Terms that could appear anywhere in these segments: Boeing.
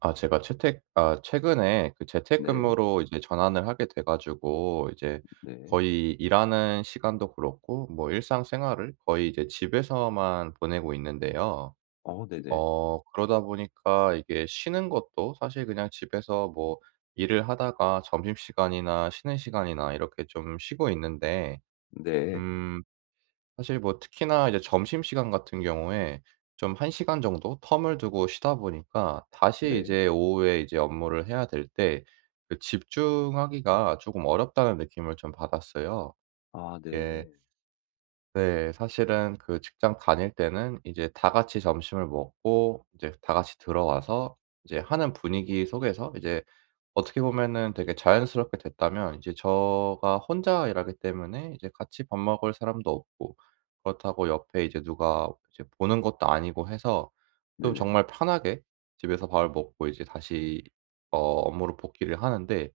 아, 제가 채택 아 최근에 그 네. 재택근무로 이제 전환을 하게 돼 가지고 이제 네. 거의 일하는 시간도 그렇고 뭐 일상생활을 거의 이제 집에서만 보내고 있는데요. 어 네네. 그러다 보니까 이게 쉬는 것도 사실 그냥 집에서 뭐 일을 하다가 점심시간이나 쉬는 시간이나 이렇게 좀 쉬고 있는데 네. 음 사실 뭐 특히나 이제 점심시간 같은 경우에 좀 1 시간 정도 텀을 두고 쉬다 보니까 다시 네. 이제 오후에 이제 업무를 해야 될 때 그 집중하기가 조금 어렵다는 느낌을 좀 받았어요. 아 예. 네. 네, 사실은 그 직장 다닐 때는 이제 다 같이 점심을 먹고 이제 다 같이 들어와서 이제 하는 분위기 속에서 이제 어떻게 보면은 되게 자연스럽게 됐다면 이제 제가 혼자 일하기 때문에 이제 같이 밥 먹을 사람도 없고 그렇다고 옆에 이제 누가 이제 보는 것도 아니고 해서 좀 네네. 정말 편하게 집에서 밥을 먹고 이제 다시 업무로 복귀를 하는데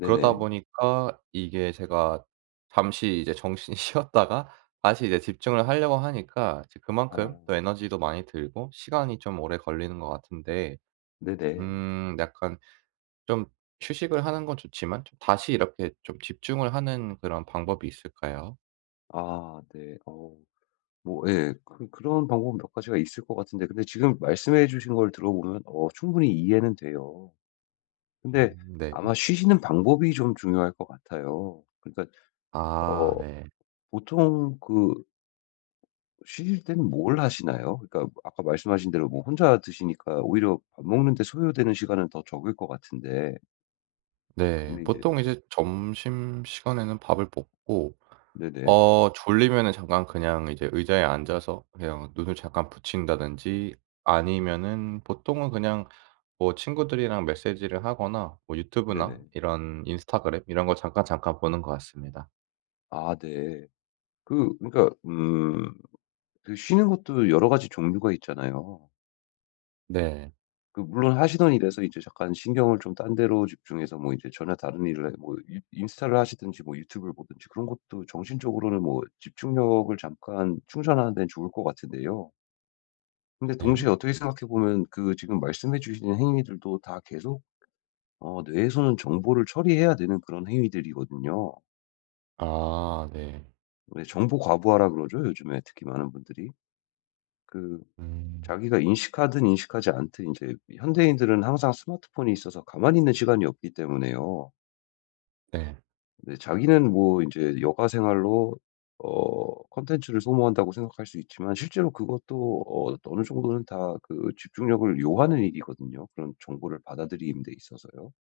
그러다 보니까 이게 제가 잠시 이제 정신이 쉬었다가 다시 이제 집중을 하려고 하니까 이제 그만큼 어. 또 에너지도 많이 들고 시간이 좀 오래 걸리는 것 같은데 네네. 약간 좀 휴식을 하는 건 좋지만 좀 다시 이렇게 좀 집중을 하는 그런 방법이 있을까요? 아 네. 어. 뭐 예. 그런 방법 몇 가지가 있을 것 같은데 근데 지금 말씀해 주신 걸 들어보면 충분히 이해는 돼요. 근데 네. 아마 쉬시는 방법이 좀 중요할 것 같아요. 그러니까 어 아 네. 보통 쉬실 때는 뭘 하시나요? 그러니까 아까 말씀하신 대로 뭐 혼자 드시니까 오히려 밥 먹는 데 소요되는 시간은 더 적을 것 같은데 네, 근데 이제 보통 이제 점심시간에는 밥을 먹고 네네. 졸리면은 잠깐 그냥 이제 의자에 앉아서 그냥 눈을 잠깐 붙인다든지 아니면은 보통은 그냥 뭐 친구들이랑 메시지를 하거나 뭐 유튜브나 네네. 이런 인스타그램 이런 거 잠깐, 잠깐 보는 것 같습니다. 아 네. 그러니까 쉬는 것도 여러 가지 종류가 있잖아요. 네. 물론 하시던 일에서 이제 잠깐 신경을 좀 딴 데로 집중해서 뭐 이제 전혀 다른 일을 해 뭐 인 인스타를 하시든지 뭐 유튜브를 보든지 그런 것도 정신적으로는 뭐 집중력을 잠깐 충전하는 데는 좋을 것 같은데요. 근데 네. 동시에 어떻게 생각해 보면 지금 말씀해 주신 행위들도 다 계속 뇌에서는 정보를 처리해야 되는 그런 행위들이거든요. 아 네. 왜 정보 과부하라 그러죠, 요즘에 특히 많은 분들이. 그 음 자기가 인식하든 인식하지 않든 이제 현대인들은 항상 스마트폰이 있어서 가만히 있는 시간이 없기 때문에요. 네. 근데 자기는 뭐 이제 여가 생활로 콘텐츠를 소모한다고 생각할 수 있지만 실제로 그것도 어느 정도는 다 집중력을 요하는 일이거든요, 그런 정보를 받아들이는 데 있어서요.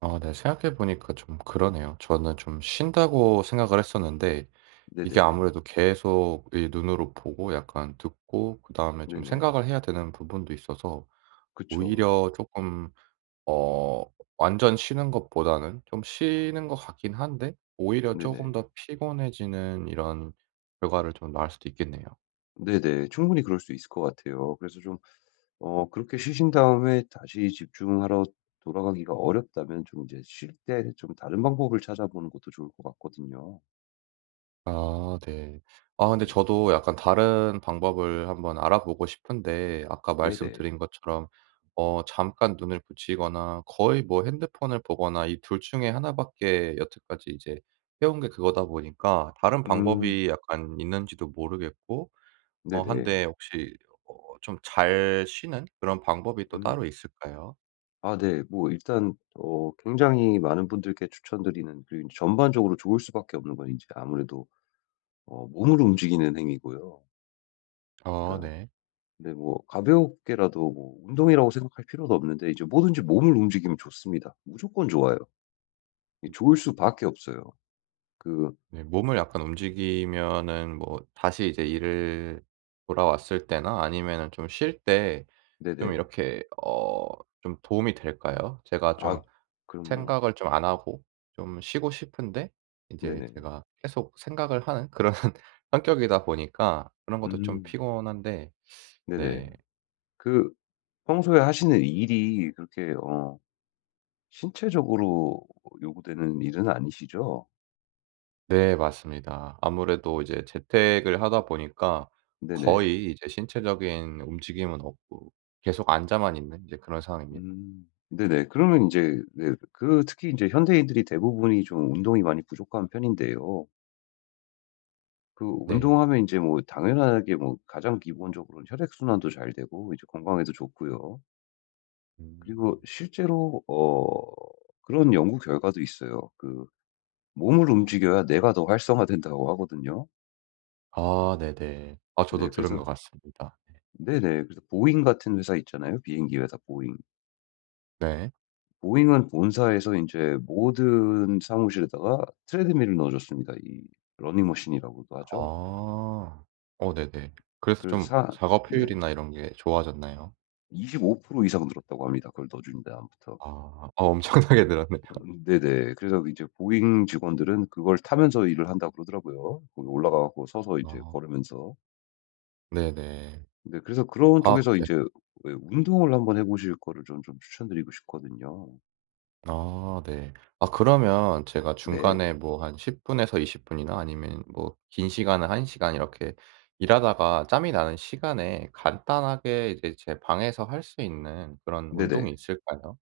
아 네, 생각해 보니까 좀 그러네요. 저는 좀 쉰다고 생각을 했었는데 이게 네네. 아무래도 계속 이 눈으로 보고 약간 듣고 그다음에 좀 네네. 생각을 해야 되는 부분도 있어서 그쵸. 오히려 조금 어 완전 쉬는 것보다는 좀 쉬는 것 같긴 한데 오히려 조 네네. 금 더 피곤해지는 이런 결과를 좀 낳을 수도 있겠네요. 네네. 충분히 그럴 수 있을 것 같아요. 그래서 좀 그렇게 쉬신 다음에 다시 집중하러 돌아가기가 어렵다면 좀 이제 쉴 때 좀 다른 방법을 찾아보는 것도 좋을 것 같거든요. 아 네. 아, 근데 네네. 저도 약간 다른 방법을 한번 알아보고 싶은데 아까 네네. 말씀드린 것처럼 잠깐 눈을 붙이거나 거의 뭐 핸드폰을 보거나 이 둘 중에 하나밖에 여태까지 이제 해온 게 그거다 보니까 다른 음. 방법이 약간 있는지도 모르겠고 네네. 한데 혹시 좀 잘 쉬는 그런 방법이 또 음. 따로 있을까요? 아 네. 뭐 일단 굉장히 많은 분들께 추천드리는 그리고 전반적으로 좋을 수밖에 없는 건 이제 아무래도 몸으로 움직이는 행위고요. 아 그러니까 네. 근데 뭐 가볍게라도 뭐 운동이라고 생각할 필요도 없는데 이제 뭐든지 몸을 움직이면 좋습니다. 무조건 좋아요. 이 좋을 수밖에 없어요. 그 네, 몸을 약간 움직이면은 뭐 다시 이제 일을 돌아왔을 때나 아니면은 좀 쉴 때 좀 네네. 이렇게 좀 도움이 될까요? 제가 좀 아 그럼요. 생각을 좀 안 하고 좀 쉬고 싶은데 이제 네네. 제가 계속 생각을 하는 그런 성격이다 보니까 그런 것도 좀 음 피곤한데 네네. 네. 그 평소에 하시는 일이 그렇게 신체적으로 요구되는 일은 아니시죠? 네, 맞습니다. 아무래도 이제 재택을 하다 보니까 네네. 거의 이제 신체적인 움직임은 없고 계속 앉아만 있는 이제 그런 상황입니다. 음. 네네. 그러면 인제 네 특히 인제 현대인들이 대부분이 좀 운동이 많이 부족한 편인데요. 네. 운동하면 이제 뭐 당연하게 뭐 가장 기본적으로는 혈액순환도 잘 되고 이제 건강에도 좋고요. 음. 그리고 실제로 그런 연구 결과도 있어요. 몸을 움직여야 뇌가 더 활성화된다고 하거든요. 아 네네. 아, 네 저도 들은 그래서 것 같습니다. 네네. 그래서 보잉 같은 회사 있잖아요, 비행기 회사 보잉. 네. 보잉은 본사에서 이제 모든 사무실에다가 트레드밀을 넣어 줬습니다. 이 러닝머신이라고도 하죠. 아. 어 네네. 그래서 그래서 좀 사 작업 네 효율이나 이런 게 좋아졌나요? 25% 이상 늘었다고 합니다, 그걸 넣어 준 다음부터. 아. 아, 엄청나게 늘었네요. 네네. 그래서 이제 보잉 직원들은 그걸 타면서 일을 한다고 그러더라고요. 거기 올라가 고 서서 이제 아 걸으면서. 네네. 네 그래서 그런 아 쪽에서 이 예. 제 운동을 한번 해 보실 거를 좀 추천드리고 싶거든요. 아 네. 아, 그러면 제가 네. 중간에 뭐 한 10 분에서 20 분이나 아니면 뭐 긴 시간은 1 시간 이렇게 일하다가 짬이 나는 시간에 간단하게 이제 제 방에서 할 수 있는 그런 네네. 운동이 있을까요?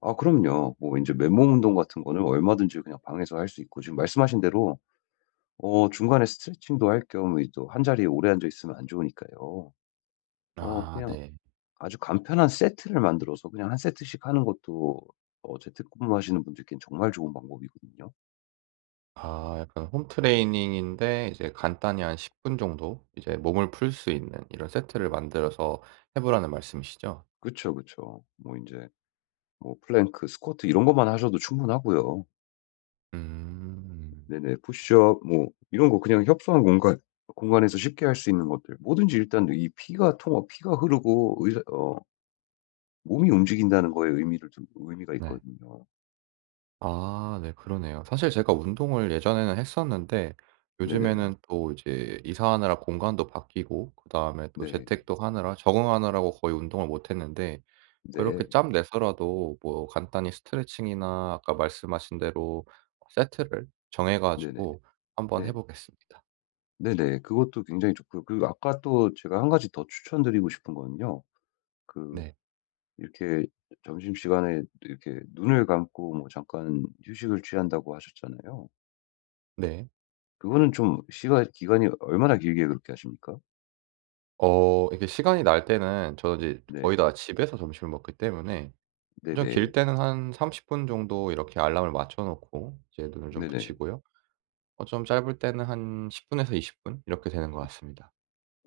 아 그럼요. 뭐 이제 맨몸 운동 같은 거는 얼마든지 그냥 방에서 할 수 있고 지금 말씀하신 대로 중간에 스트레칭도 할 겸 또 한자리에 오래 앉아 있으면 안 좋으니까요. 아 그냥 네. 아주 간편한 세트를 만들어서 그냥 한 세트씩 하는 것도 재택근무하시는 분들께는 정말 좋은 방법이거든요. 아, 약간 홈 트레이닝인데 이제 간단히 한 10분 정도 이제 몸을 풀 수 있는 이런 세트를 만들어서 해 보라는 말씀이시죠? 그쵸, 그쵸. 뭐 이제 뭐 플랭크, 스쿼트 이런 것만 하셔도 충분하고요. 음. 네네. 푸시업 뭐 이런 거 그냥 협소한 공간에서 쉽게 할 수 있는 것들 뭐든지 일단 이 피가 흐르고 의사 어 몸이 움직인다는 거에 의미가 네. 있거든요. 아 네, 그러네요. 사실 제가 운동을 예전에는 했었는데 네네. 요즘에는 또 이제 이사하느라 공간도 바뀌고 그다음에 또 네. 재택도 하느라 적응하느라고 거의 운동을 못 했는데 네. 그렇게 짬 내서라도 뭐 간단히 스트레칭이나 아까 말씀하신 대로 세트를 정해 네네. 가지고 한번 해 네. 보겠습니다. 네네. 그것도 굉장히 좋고요. 그리고 아까 또 제가 한 가지 더 추천드리고 싶은 거는요. 그 네. 이렇게 점심시간에 이렇게 눈을 감고 뭐 잠깐 휴식을 취한다고 하셨잖아요. 네. 그거는 좀 시간 기간이 얼마나 길게 그렇게 하십니까? 이게 시간이 날 때는 저는 이제 네. 거의 다 집에서 점심을 먹기 때문에 좀 네네. 길 때는 한 30분 정도 이렇게 알람을 맞춰 놓고 이제 눈을 좀 네네. 붙이고요. 좀 짧을 때는 한 10 분에서 20분 이렇게 되는 것 같습니다.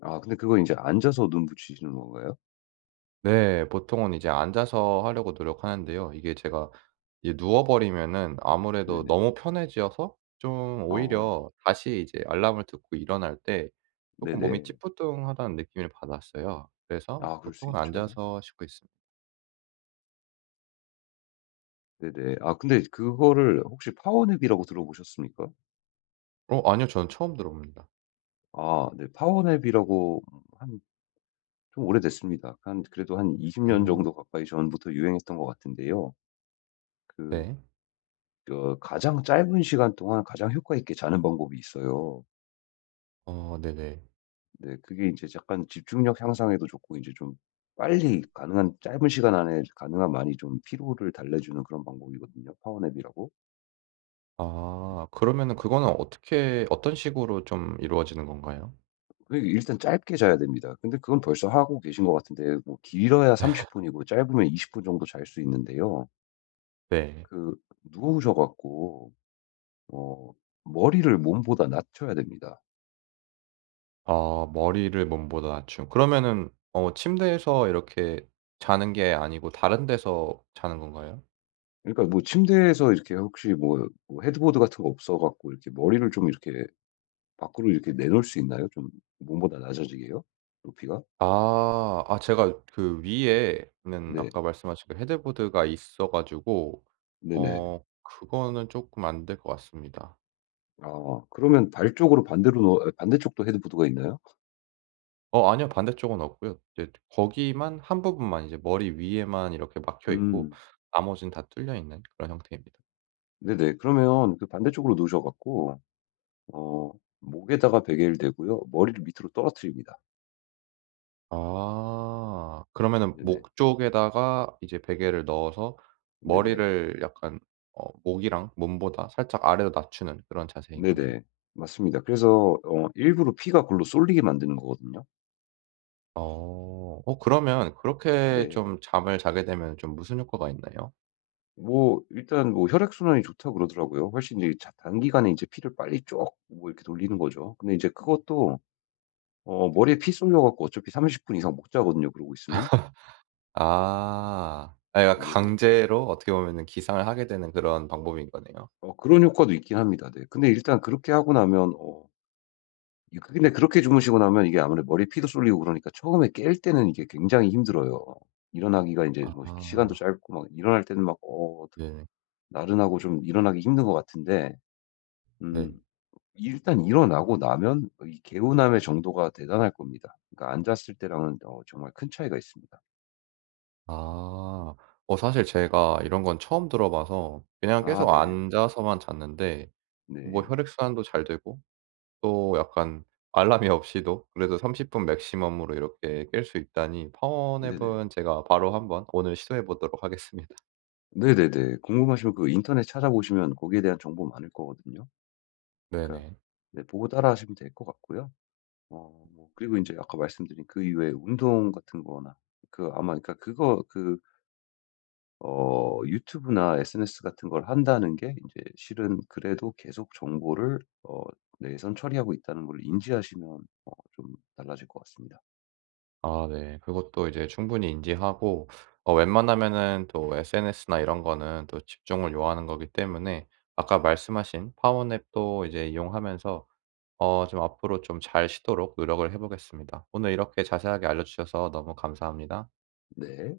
아 근데 그거 이제 앉아서 눈 붙이시는 건가요? 네, 보통은 이제 앉아서 하려고 노력하는데요. 이게 제가 이제 누워 버리면은 아무래도 네네. 너무 편해져서 좀 어. 오히려 다시 이제 알람을 듣고 일어날 때 쪼끔 몸이 네네. 찌뿌둥하다는 느낌을 받았어요. 그래서 아 그럴 수 보통은 있죠. 앉아서 쉬고 있습 네네. 아 근데 그거를 혹시 파워냅이라고 들어보셨습니까? 어 아니요, 저는 처음 들어봅니다. 아 네. 파워냅이라고 한 좀 오래됐습니다. 한 그래도 한 20년 음. 정도 가까이 전부터 유행했던 것 같은데요. 그 네. 가장 짧은 시간 동안 가장 효과 있게 자는 방법이 있어요. 어 네네. 근데 그게 이제 약간 집중력 향상에도 좋고 이제 좀 빨리 가능한 짧은 시간 안에 가능한 많이 좀 피로를 달래주는 그런 방법이거든요. 파워냅이라고. 아, 그러면은 그거는 어떻게 어떤 식으로 좀 이루어지는 건가요? 그게 일단 짧게 자야 됩니다. 근데 그건 벌써 하고 계신 것 같은데 뭐 길어야 30 분이고 짧으면 20분 정도 잘 수 있는데요. 네. 그 누우셔 갖고 어 머리를 몸보다 낮춰야 됩니다. 아, 머리를 몸보다 낮춤. 그러면은 침대에서 이렇게 자는 게 아니고 다른 데서 자는 건가요? 그러니까 뭐 침대에서 이렇게 혹시 뭐 헤드보드 같은 거 없어 갖고 이렇게 머리를 좀 이렇게 밖으로 이렇게 내놓을 수 있나요? 좀 몸보다 낮아지게요? 높이가? 아. 아, 제가 그 위에는 네. 아까 말씀하신 그 헤드보드가 있어 가지고 네네. 그거는 쪼끔 안 될 것 같습니다. 아 그러면 발 쪽으로 반대로 놓 아 반대쪽도 헤드보드가 있나요? 아니요. 반대쪽은 없고요. 이제 거기만 한 부분만 이제 머리 위에만 이렇게 막혀 있고 음. 나머지는 다 뚫려 있는 그런 형태입니다. 네네. 그러면 그 반대쪽으로 놓으셔 갖고 어 목에다가 베개를 대고요. 머리를 밑으로 떨어뜨립니다. 아, 그러면은 네네. 목 쪽에다가 이제 베개를 넣어서 네네. 머리를 약간 목이랑 몸보다 살짝 아래로 낮추는 그런 자세인 거네요. 네네. 맞습니다. 그래서 일부러 피가 글로 쏠리게 만드는 거거든요. 어. 그러면 그렇게 네. 좀 잠을 자게 되면 좀 무슨 효과가 있나요? 뭐 일단 뭐 혈액순환이 좋다고 그러더라고요. 훨씬 이제 자 단기간에 이제 피를 빨리 쭉뭐 이렇게 돌리는 거죠. 근데 이제 그것도 머리에 피 쏠려 갖고 어차피 30분 이상 못 자거든요, 그러고 있으면. 아. 아, 약간 네네. 강제로 어떻게 보면은 기상을 하게 되는 그런 방법인 거네요. 그런 효과도 있긴 합니다. 네. 근데 일단 그렇게 하고 나면 어이 그 근데 그렇게 주무시고 나면 이게 아무래도 머리에 피도 쏠리고 그러니까 처음에 깰 때는 이게 굉장히 힘들어요. 일어나기가 이제 뭐 시간도 아. 짧고 막 일어날 때는 막 네네. 나른하고 좀 일어나기 힘든 것 같은데. 네. 음. 일단 일어나고 나면 이 개운함의 정도가 대단할 겁니다. 그러니까 앉았을 때랑은 정말 큰 차이가 있습니다. 아. 사실 제가 이런 건 처음 들어봐서 그냥 아 계속 네. 앉아서만 잤는데 뭐 네. 혈액순환도 잘 되고 또 약간 알람이 없이도 그래도 30분 맥시멈으로 이렇게 깰 수 있다니 네네. 파워냅은 제가 바로 한번 오늘 시도해 보도록 하겠습니다. 네네네. 궁금하시면 그 인터넷 찾아보시면 거기에 대한 정보 많을 거거든요. 그러니까 네네. 네 보고 따라하시면 될 것 같고요. 뭐 그리고 이제 아까 말씀드린 그 이외에 운동 같은 거나 그 아마 그러니까 그거 그 어 유튜브나 SNS 같은 걸 한다는 게 이제 실은 그래도 계속 정보를 '내에선 처리하고 있다는 걸 인지하시면 좀 달라질 것 같습니다. 아 네, 그것도 이제 충분히 인지하고 웬만하면은 또 SNS나 이런 거는 또 집중을 요하는 거기 때문에 아까 말씀하신 파워냅도 이제 이용하면서 좀 앞으로 좀 잘 쉬도록 노력을 해 보겠습니다. 오늘 이렇게 자세하게 알려 주셔서 너무 감사합니다. 네.